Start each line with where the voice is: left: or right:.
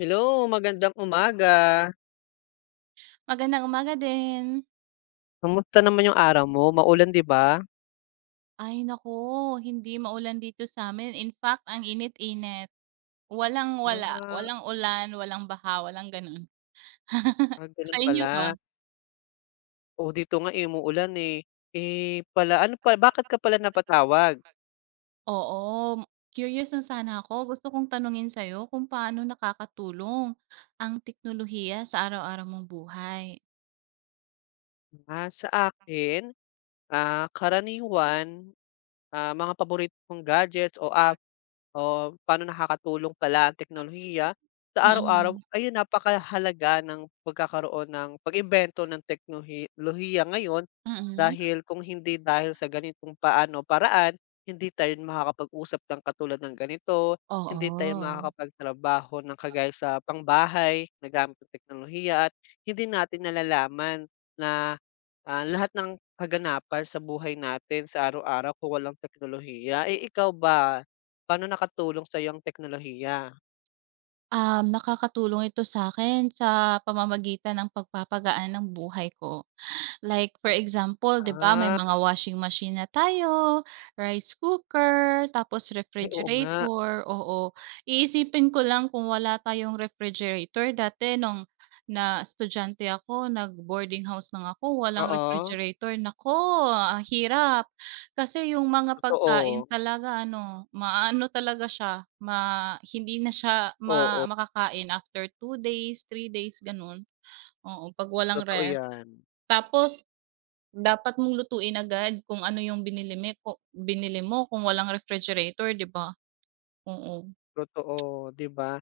left: Hello, magandang umaga.
right: Magandang umaga din.
left: Kamusta naman yung araw mo? Maulan 'di ba?
right: Ay naku, hindi maulan dito sa'min. In fact, ang init-init. Walang-wala,
left: Ah,
right: walang ulan, walang baha, walang gano'n. Sa
left: gano'n
right: inyo ba?
left: pala. Oo, dito nga, eh, umuulan, eh. Eh, pala ano pa bakit ka pala napatawag?
right: Oo, curious lang sana ako. Gusto kong tanungin sa'yo kung paano nakakatulong ang teknolohiya sa araw-araw mong buhay?
left: Sa akin, karaniwan mga paborito kong gadgets o app o paano nakakatulong pala ang teknolohiya sa araw-araw,
right: Mm,
left: ayun napakahalaga ng pagkakaroon ng pag-imbento ng teknolohiya ngayon
right: mm.
left: dahil kung hindi dahil sa ganitong paano paraan, hindi tayo makakapag-usap ng katulad ng ganito, hindi tayo
right: Oo.
left: makakapagtrabaho ng kagaya sa pangbahay na gamit ang teknolohiya at hindi natin nalalaman na, lahat ng kaganapan sa buhay natin sa araw-araw kung walang teknolohiya. Eh, ikaw ba, paano nakatulong sa ang teknolohiya?
right: Nakakatulong ito sa akin sa pamamagitan ng pagpapagaan ng buhay ko. Like for example, 'di ba may
left: Ah,
right: mga washing machine na tayo, rice cooker, tapos
left: ay oo nga.
right: refrigerator, oo. Iisipin ko lang kung wala tayong refrigerator dati nung na estudyante ako, nag-boarding house lang ako, walang
left: Oo,
right: refrigerator, naku ang hirap. Kasi yung mga pagkain
left: totoo.
right: talaga ano, maano talaga siya, hindi na siya ma
left: Oo,
right: makakain after 2 days, 3 days, gano'n. Oo, 'pag walang
left: totoo
right: ref.
left: 'yan.
right: Tapos dapat mong lutuin agad kung ano yung binili mi ko binili mo kung walang refrigerator, 'di ba? Oo.
left: Totoo, 'di ba?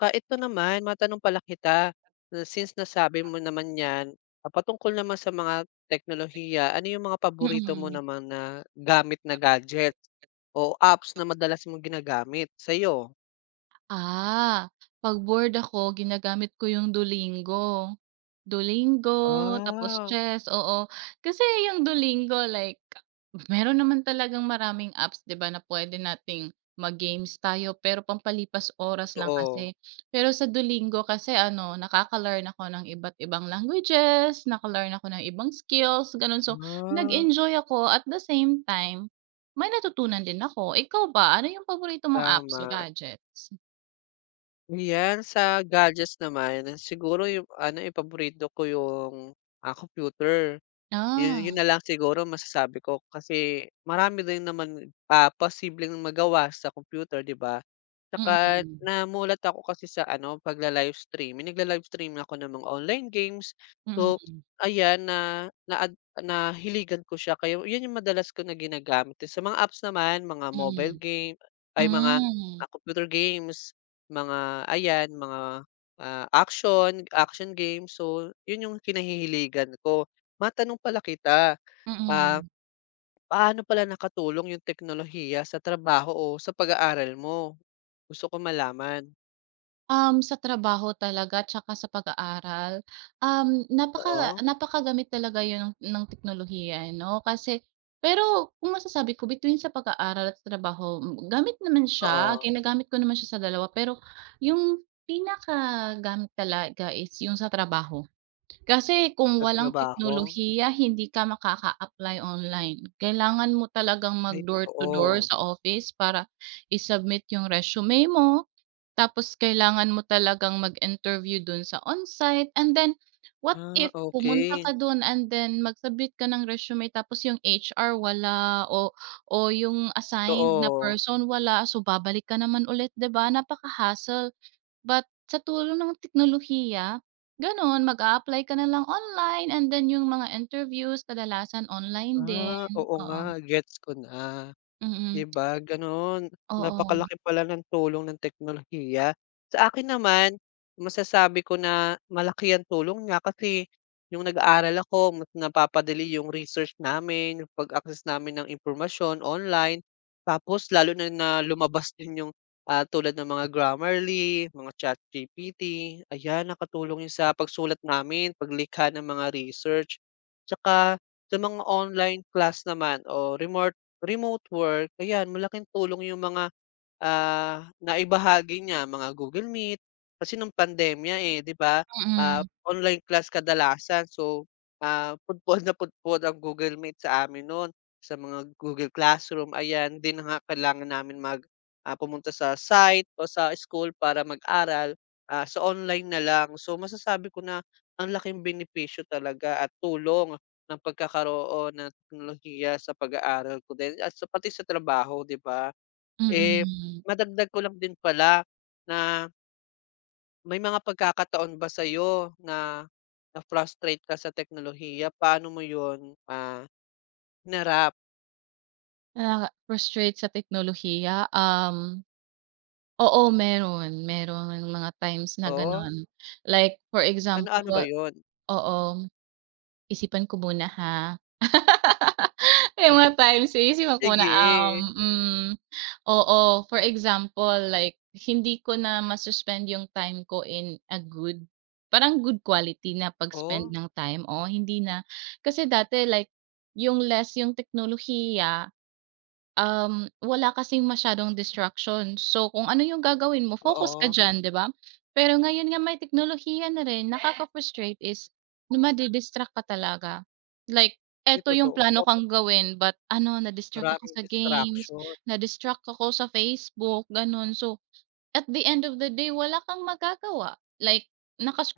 left: Ka ito naman, matanong pala kita, na since nasabi mo naman 'yan, patungkol naman sa mga teknolohiya, ano yung mga paborito mo
right: Mm.
left: naman na gamit na gadgets o apps na madalas mong ginagamit sa'yo?
right: Ah, 'pag bored ako ginagamit ko yung Duolingo. Duolingo, tapos
left: Ah,
right: chess, oo. Kasi yung Duolingo like meron naman talagang maraming apps 'di ba na pwede nating mag-games tayo pero pampalipas oras lang
left: totoo.
right: kasi. Pero sa Duolingo kasi ano nakaka-learn ako ng iba't ibang languages, naka-learn ako ng ibang skills gano'n. So,
left: Ah,
right: nag-enjoy ako at the same time, may natutunan din ako. Ikaw ba, ano yung paborito mong apps o
left: tama.
right: gadgets?
left: Ayan, sa gadgets naman, siguro yung ano, eh, ko yung, computer. Yun yun
right: Ah,
left: na lang siguro masasabi ko kasi marami din naman, posibleng magawa sa computer, 'di ba? Tsaka
right: mm,
left: namulat ako kasi sa ano, pagla-livestreaming. Nagla-livestream ako ng mga online games. So,
right: mm,
left: ayan na naad nahiligan ko siya kaya yun yung madalas ko na ginagamit. Sa mga apps naman, mga mobile
right: mm,
left: game ay mga,
right: hmm,
left: computer games, mga ayan, mga, action action games. So, yun yung kinahihiligan ko. Matanong pala kita, ah,
right: mm.
left: paano pala nakatulong yung teknolohiya sa trabaho o sa pag-aaral mo? Gusto ko malaman.
right: Sa trabaho talaga tsaka sa pag-aaral, um, napaka
left: Oo,
right: napakagamit talaga yun ng teknolohiya, eh, 'no? Kasi pero kung masasabi ko between sa pag-aaral at trabaho, gamit naman siya,
left: oo,
right: ginagamit ko naman siya sa dalawa pero yung pinakagamit talaga is yung sa trabaho. Kasi kung
left: sa
right: walang
left: trabaho.
right: teknolohiya hindi ka makaka-apply online. Kailangan mo talagang
left: Ay
right: mag door to door
left: totoo.
right: sa office para i-submit yung resume mo, tapos kailangan mo talagang mag-interview dun sa onsite and then what
left: Ah,
right: if pumunta
left: okey.
right: ka dun and then mag-submit ka ng resume tapos yung HR wala o o yung assigned na
left: Totoo.
right: person wala, so babalik ka naman ulit 'di ba, napaka-hassle. But sa tulong ng teknolohiya, gano'n mag-a-apply ka na lang online and then yung mga interviews kadalasan online
left: Ah,
right: din,
left: oo
right: oo.
left: nga, gets ko na. 'Di
right: Mm,
left: ba gano'n?
right: oo,
left: Napakalaki pala ng tulong ng teknolohiya. Sa akin naman, masasabi ko na malaki ang tulong niya kasi yung nag-aaral ako mas napapadali yung research namin, yung pag-access namin ng impormasyon online. Tapos lalo na na lumabas din yung, tulad ng mga Grammarly, mga ChatGPT, ayan nakatulong yun sa pagsulat namin, paglikha ng mga research. Tsaka sa mga online class naman o remote Remote work, ayan malaking tulong yung mga naibahagi niya mga Google Meet, kasi nung pandemya, eh, 'di ba,
right: mm,
left: online class kadalasan. So, pudpud na pudpud ang Google Meet sa amin no'n, sa mga Google Classroom, ayan. 'Di na nga kailangan namin mag, pumunta sa site o sa school para mag-aral, so online na lang. So, masasabi ko na ang laking benepisyo talaga at tulong ng pagkakaroon ng teknolohiya sa pag-aaral ko din at sa pati sa trabaho, 'di ba? Eh,
right: mm.
left: madagdag ko lang din pala na may mga pagkakataon ba sa'yo na na-frustrate ka sa teknolohiya? Paano mo 'yun, hinarap?
right: Nakaka-frustrate sa teknolohiya, oo meron mga times na
left: Oo,
right: gano'n. Like for
left: ano-ano ba
right: example
left: 'yun?
right: oo. Isipan ko muna ha. Yung mga times iisipan ko muna,
left: Sige,
right: oo, for example, like hindi ko na ma-suspend yung time ko in a good parang good quality na pag-spend
left: oh,
right: ng time, oo, hindi na. Kasi dati like yung less yung teknolohiya. Wala kasing masyadong distraction. So, kung ano yung gagawin mo focus ka
left: oo.
right: diyan, 'di ba? Pero ngayon nga may teknolohiya na rin, nakaka-frustrate is nadi-distract ka talaga. Like,
left: Ay
right: eto yung
left: totoo,
right: plano kang gawin but ano, na-distract ako
left: maraming
right: sa games,
left: distraction.
right: na-distract ako sa Facebook, gano'n. So, at the end of the day wala kang magagawa. Like,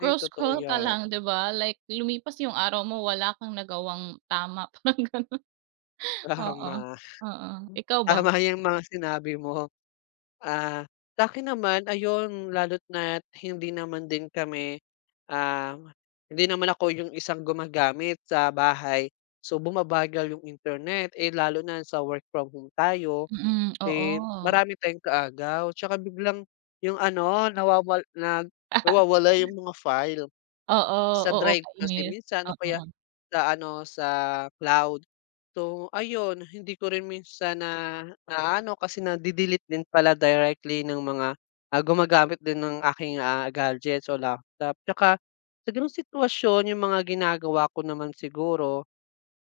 left: Ay totoo
right: ka
left: 'yan,
right: lang, 'di ba? Like, lumipas yung araw mo wala kang nagawang tama, parang gano'n. Oo,
left: tama.
right: oo. Ikaw ba?
left: Tama yung mga sinabi mo. Ah, Sa'kin naman ayun lalo't na't hindi naman din kami, um, hindi naman ako yung isang gumagamit sa bahay. So, bumabagal yung internet, eh, lalo na sa work from home tayo,
right: Mm, oo.
left: eh, marami tayong kaagaw. Tsaka biglang yung ano nawawala yung mga file.
right: Oo,
left: Sa
right: oo,
left: drive kasi
right: kainis.
left: minsan o kaya
right: Oo,
left: sa ano, sa cloud. So ayun, hindi ko rin minsan na naano kasi nade-delete din pala directly ng mga, gumagamit din ng aking, gadgets o laptop. Tsaka sa gano'ng sitwasyon yung mga ginagawa ko naman siguro.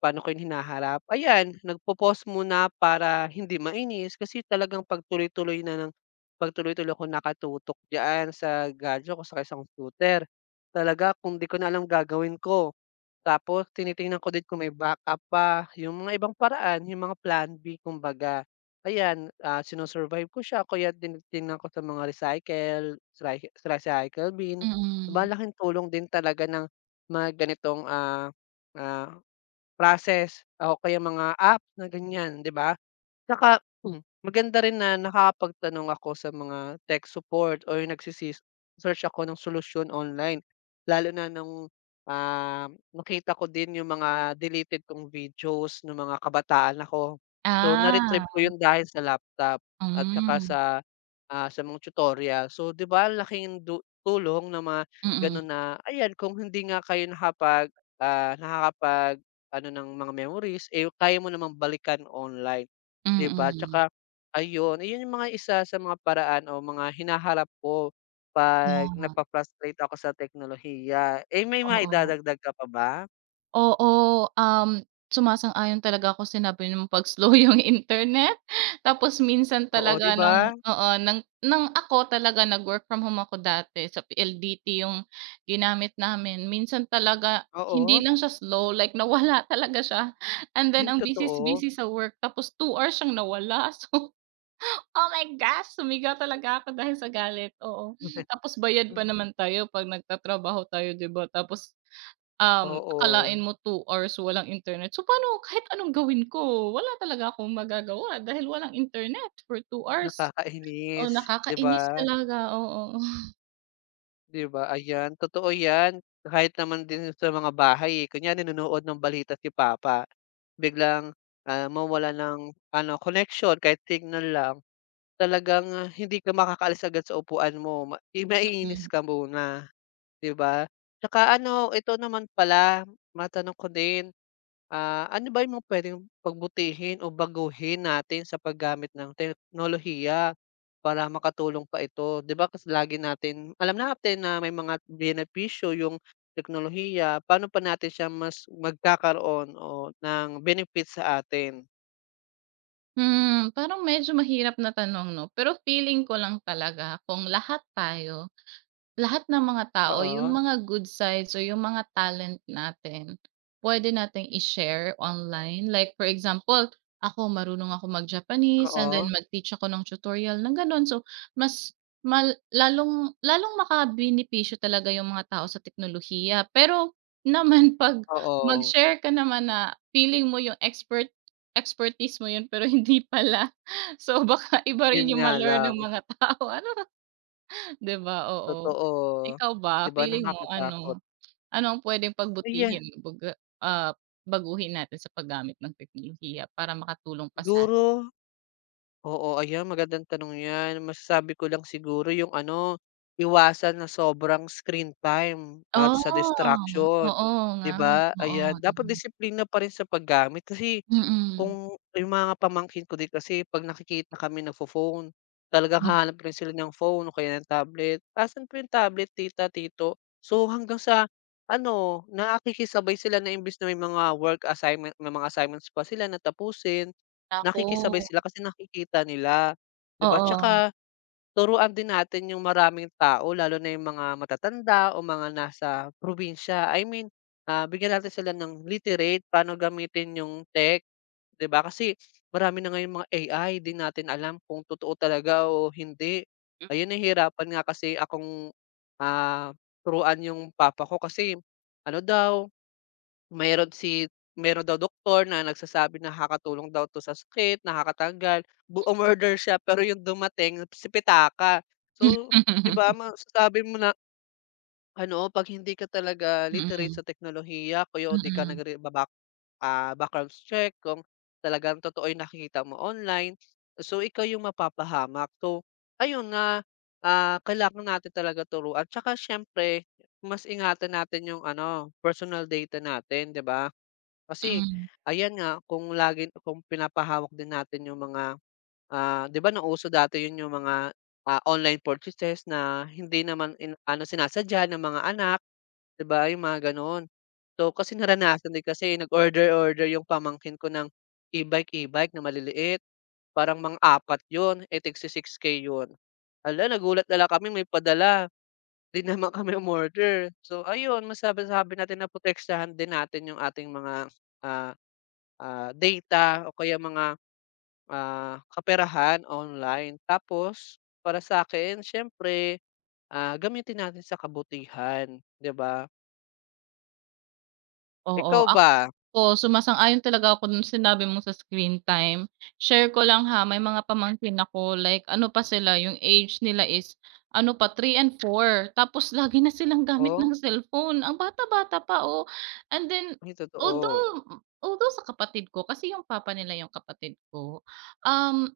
left: Paano ko yun hinaharap? Ayan, nagpo-pause muna para hindi mainis kasi talagang pagtuloy-tuloy na ng pagtuloy-tuloy ako nakatutok diyan sa gadget ko saka sa isang computer. Talaga kung 'di ko na alam gagawin ko, tapos tinitingnan ko din kung may backup pa, yung mga ibang paraan, yung mga plan B kumbaga. Ayan, sino-survive ko siya kaya tinitingnan ko sa mga ry recycle bin.
right: mm.
left: Malaking tulong din talaga ng mga ganitong, ah process o kaya mga app na ganyan, 'di ba? Tsaka maganda rin na nakakapagtanong ako sa mga tech support or search ako ng solusyon online. Lalo na nung, nakita ko din yung mga deleted kong videos ng mga kabataan ako. So, na-retrieve
right: Ah,
left: ko yun dahil sa laptop at tsaka
right: hmm,
left: sa, sa mga tutorial. So, 'di ba laking tulong ng mga
right: mm, mm.
left: gano'n na ayan kung hindi nga kayo nakakapag-ano ng mga memories, eh, kaya mo namang balikan online. 'Di ba? Tsaka ayun, ayun yung mga isa sa mga paraan o mga hinaharap ko 'pag
right: Mm.
left: napapa-frustrate ako sa teknolohiya. Eh, may
right: Ah, oo.
left: maidadagdag ka pa ba?
right: Oo, sumasang-ayon talaga ako sinabi niyo pag-slow yung internet. Tapos minsan
left: Oo, 'di
right: talaga
left: ba?
right: oo, ng ako talaga nag-work from home ako dati sa PLDT yung ginamit namin. Minsan talaga hindi
left: Oo,
right: lang siya slow, like nawala talaga siya and then
left: ay
right: ang busy
left: totoo.
right: busy sa work tapos 2 hours siyang nawala. So, oh my gosh! Sumigaw talaga ako dahil sa galit, oo. Tapos bayad pa naman tayo 'pag nagtatrabaho tayo, 'di ba? Tapos
left: Oo,
right: akalain mo 2 hours walang internet. So, paano kahit anong gawin ko, wala talaga akong magagawa dahil walang internet for 2 hours. Oh,
left: nakakainis, 'di ba?
right: nakakainis talaga, oo.
left: 'Di ba? Ayan, totoo 'yan. Kahit naman din sa mga bahay, eh, kunyari nanonood ng balita si papa, biglang, mawala ng ano, connection kahit signal lang. Talagang hindi ka makakaalis agad sa upuan mo, ma i maiinis
right: Mm.
left: ka muna, 'di ba? Tsaka ano, ito naman pala, matanong ko din, ano ba yung mga puwedeng pagbutihin o baguhin natin sa paggamit ng teknolohiya para makatulong pa ito? 'Di ba kasi lagi natin alam natin na may mga benepisyo yung teknolohiya, paano pa natin siya mas magkakaroon o ng benefit sa atin?
right: Parang medyo mahirap na tanong 'no, pero feeling ko lang talaga kung lahat tayo lahat ng mga tao, yung
left: Oo,
right: mga good sides o yung mga talent natin, pwede nating i-share online. Like for example, ako marunong ako mag-Japanese and then
left: oo,
right: mag-teach ako ng tutorial ng gano'n. So, mas lalong lalong makabenepisyo talaga yung mga tao sa teknolohiya. Pero naman 'pag
left: oo,
right: mag-share ka naman na feeling mo yung expertise mo yun pero hindi pala. So, baka iba
left: yun
right: rin yung
left: nga
right: ma-learn ng
left: lang.
right: mga tao ano. 'Di ba, oo.
left: Totoo.
right: Ikaw
left: 'Di
right: ba,
left: ba
right: feeling mo
left: nakakatakot.
right: ano, ano ang puwedeng
left: Aya
right: pagbutihin baga ah, baguhin natin sa paggamit ng teknolohiya para makatulong pa sa
left: Siguro oo, ayan magandang tanong 'yan. Masasabi ko lang siguro yung ano, iwasan na sobrang screen time at sa
right: oo,
left: distraction,
right: oo
left: 'di
right: nga,
left: ba?
right: oo,
left: Ayan,
right: 'di
left: dapat
right: ba?
left: disiplina pa rin sa paggamit kasi
right: Mm,
left: kung yung mga pamangkin ko din kasi 'pag nakikita kami nagfo-phone, talagang
right: hmm,
left: hahanap rin sila ng phone o kaya ng tablet, "Asan po yung tablet tita, tito?" So, hanggang sa ano, nakikisabay sila na imbes na may mga work assignment may mga assignments pa sila na tapusin,
right: naku,
left: nakikisabay sila kasi nakikita nila, 'di ba?
right: oo.
left: Tsaka turuan din natin yung maraming tao lalo na yung mga matatanda o mga nasa probinsya. I mean, bigyan natin sila ng literate, paano gamitin yung tech. 'Di ba kasi marami na ngayong mga AI, 'di natin alam kung totoo talaga o hindi. Ayun, nahihirapan nga kasi akong, ah, turuan yung papa ko kasi ano daw, mayroon si mayro'n daw doktor na nagsasabi na nakakatulong daw 'to sa sakit, nakakatanggal. Umorder siya pero yung dumating si pitaka. So, 'di ba masasabi mo na ano, 'pag hindi ka talaga
right: Mm,
left: literate
right: mm,
left: sa teknolohiya kuya o di ka
right: mm,
left: backgrounds check kung talagang totoo yung nakikita mo online. So, ikaw yung mapapahamak. So, ayun nga, kailangan natin talaga turuan tsaka siyempre mas ingatan natin yung ano, personal data natin, 'di ba? Kasi
right: mm.
left: ayan nga, kung lagi kung pinapahawak din natin yung mga, 'di ba nauso dati yun yung mga, online purchases na hindi naman ano, sinasadya ng mga anak. 'Di ba, yung mga gano'n. So, kasi naranasan din kasi nag-order-order yung pamangkin ko ng e-bike, e-bike na maliliit. Parang mga apat 'yun, eh, tig si-6K 'yun. Hala, nagulat na lang kami may padala, 'di naman kami umorder. So ayun, masabi-sabi natin na protektahan din natin yung ating mga, ah, data o kaya mga, kaperahan online. Tapos para sa'kin siyempre, gamitin natin sa kabutihan, 'di ba? Ikaw
right: Oo, ak
left: ba?
right: Oo, sumasang-ayon talaga ako dun sinabi mo sa screen time. Share ko lang ha, may mga pamangkin ako like ano pa sila, yung age nila is ano pa 3 and 4 tapos lagi na silang gamit ng
left: Oh,
right: cellphone, ang bata-bata pa, oh. And then
left: ay totoo.
right: although although sa kapatid ko kasi yung papa nila yung kapatid ko, um,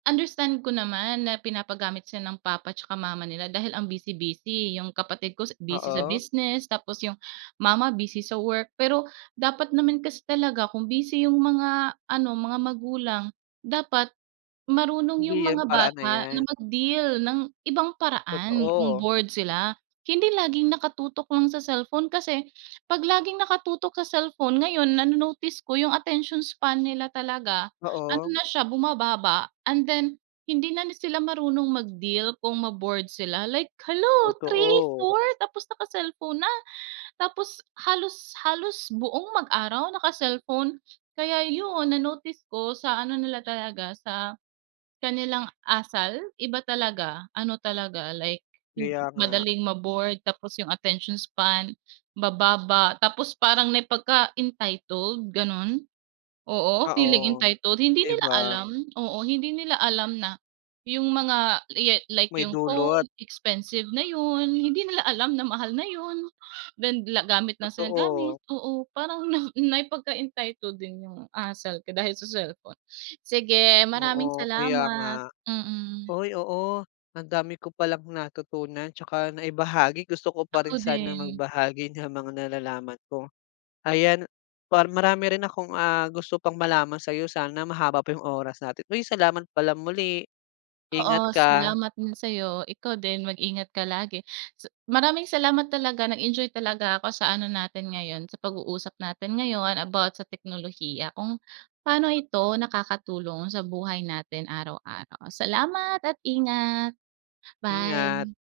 right: understand ko naman na pinapagamit siya ng papa tsaka mama nila dahil ang busy-busy, yung kapatid ko busy sa
left: Oo,
right: business, tapos yung mama busy sa work. Pero dapat naman kasi talaga kung busy yung mga ano, mga magulang, dapat marunong
left: hindi
right: yung
left: 'yan
right: mga
left: paraan na
right: bata na
left: 'yan.
right: mag-deal ng ibang paraan kung
left: Totoo,
right: bored sila. Hindi laging nakatutok lang sa cellphone kasi 'pag laging nakatutok sa cellphone ngayon nano-notice ko yung attention span nila talaga ano
left: oo,
right: na siya bumababa and then hindi na sila marunong mag-deal kung ma-bored sila like, hello three
left: totoo.
right: four tapos naka-cellphone na, tapos halos halos buong mag-araw naka-cellphone." Kaya yun na-notice ko sa ano nila talaga sa kanilang asal iba talaga, ano talaga like hin
left: Kaya nga,
right: madaling ma-bored tapos yung attention span bababa tapos parang na pagka-entitled, gano'n. Oo, feeling
left: oo,
right: entitled. Hindi
left: 'di
right: nila
left: ba?
right: alam, oo, hindi nila alam na yung mga ye like
left: May
right: yung phone,
left: dulot,
right: expensive na yun. Hindi nila alam na mahal na yun. Then gamit lang sa gamit,
left: totoo.
right: oo. Parang na naipagka-entitled din yung asal ko dahil sa cellphone. Sige, maraming
left: Oo, kaya nga.
right: salamat. Mm,
left: Uy, oo, ang dami ko palang natutunan tsaka naibahagi. Gusto ko pa
right: ako
left: rin sanang
right: din.
left: magbahagi ng mga nalalaman ko. Ayan, marami rin akong, gusto pang malaman sa'yo. Sana mahaba pa yung oras natin. Uy, salamat pala muli. Ingat
right: Oo,
left: ka,
right: salamat din sa'yo. Ikaw din, mag-ingat ka lagi. Sa maraming salamat talaga, nag-enjoy talaga ako sa ano natin ngayon, sa pag-uusap natin ngayon about sa teknolohiya, kung paano ito nakakatulong sa buhay natin araw-araw. Salamat at ingat.
left: ingat.
right: Bye.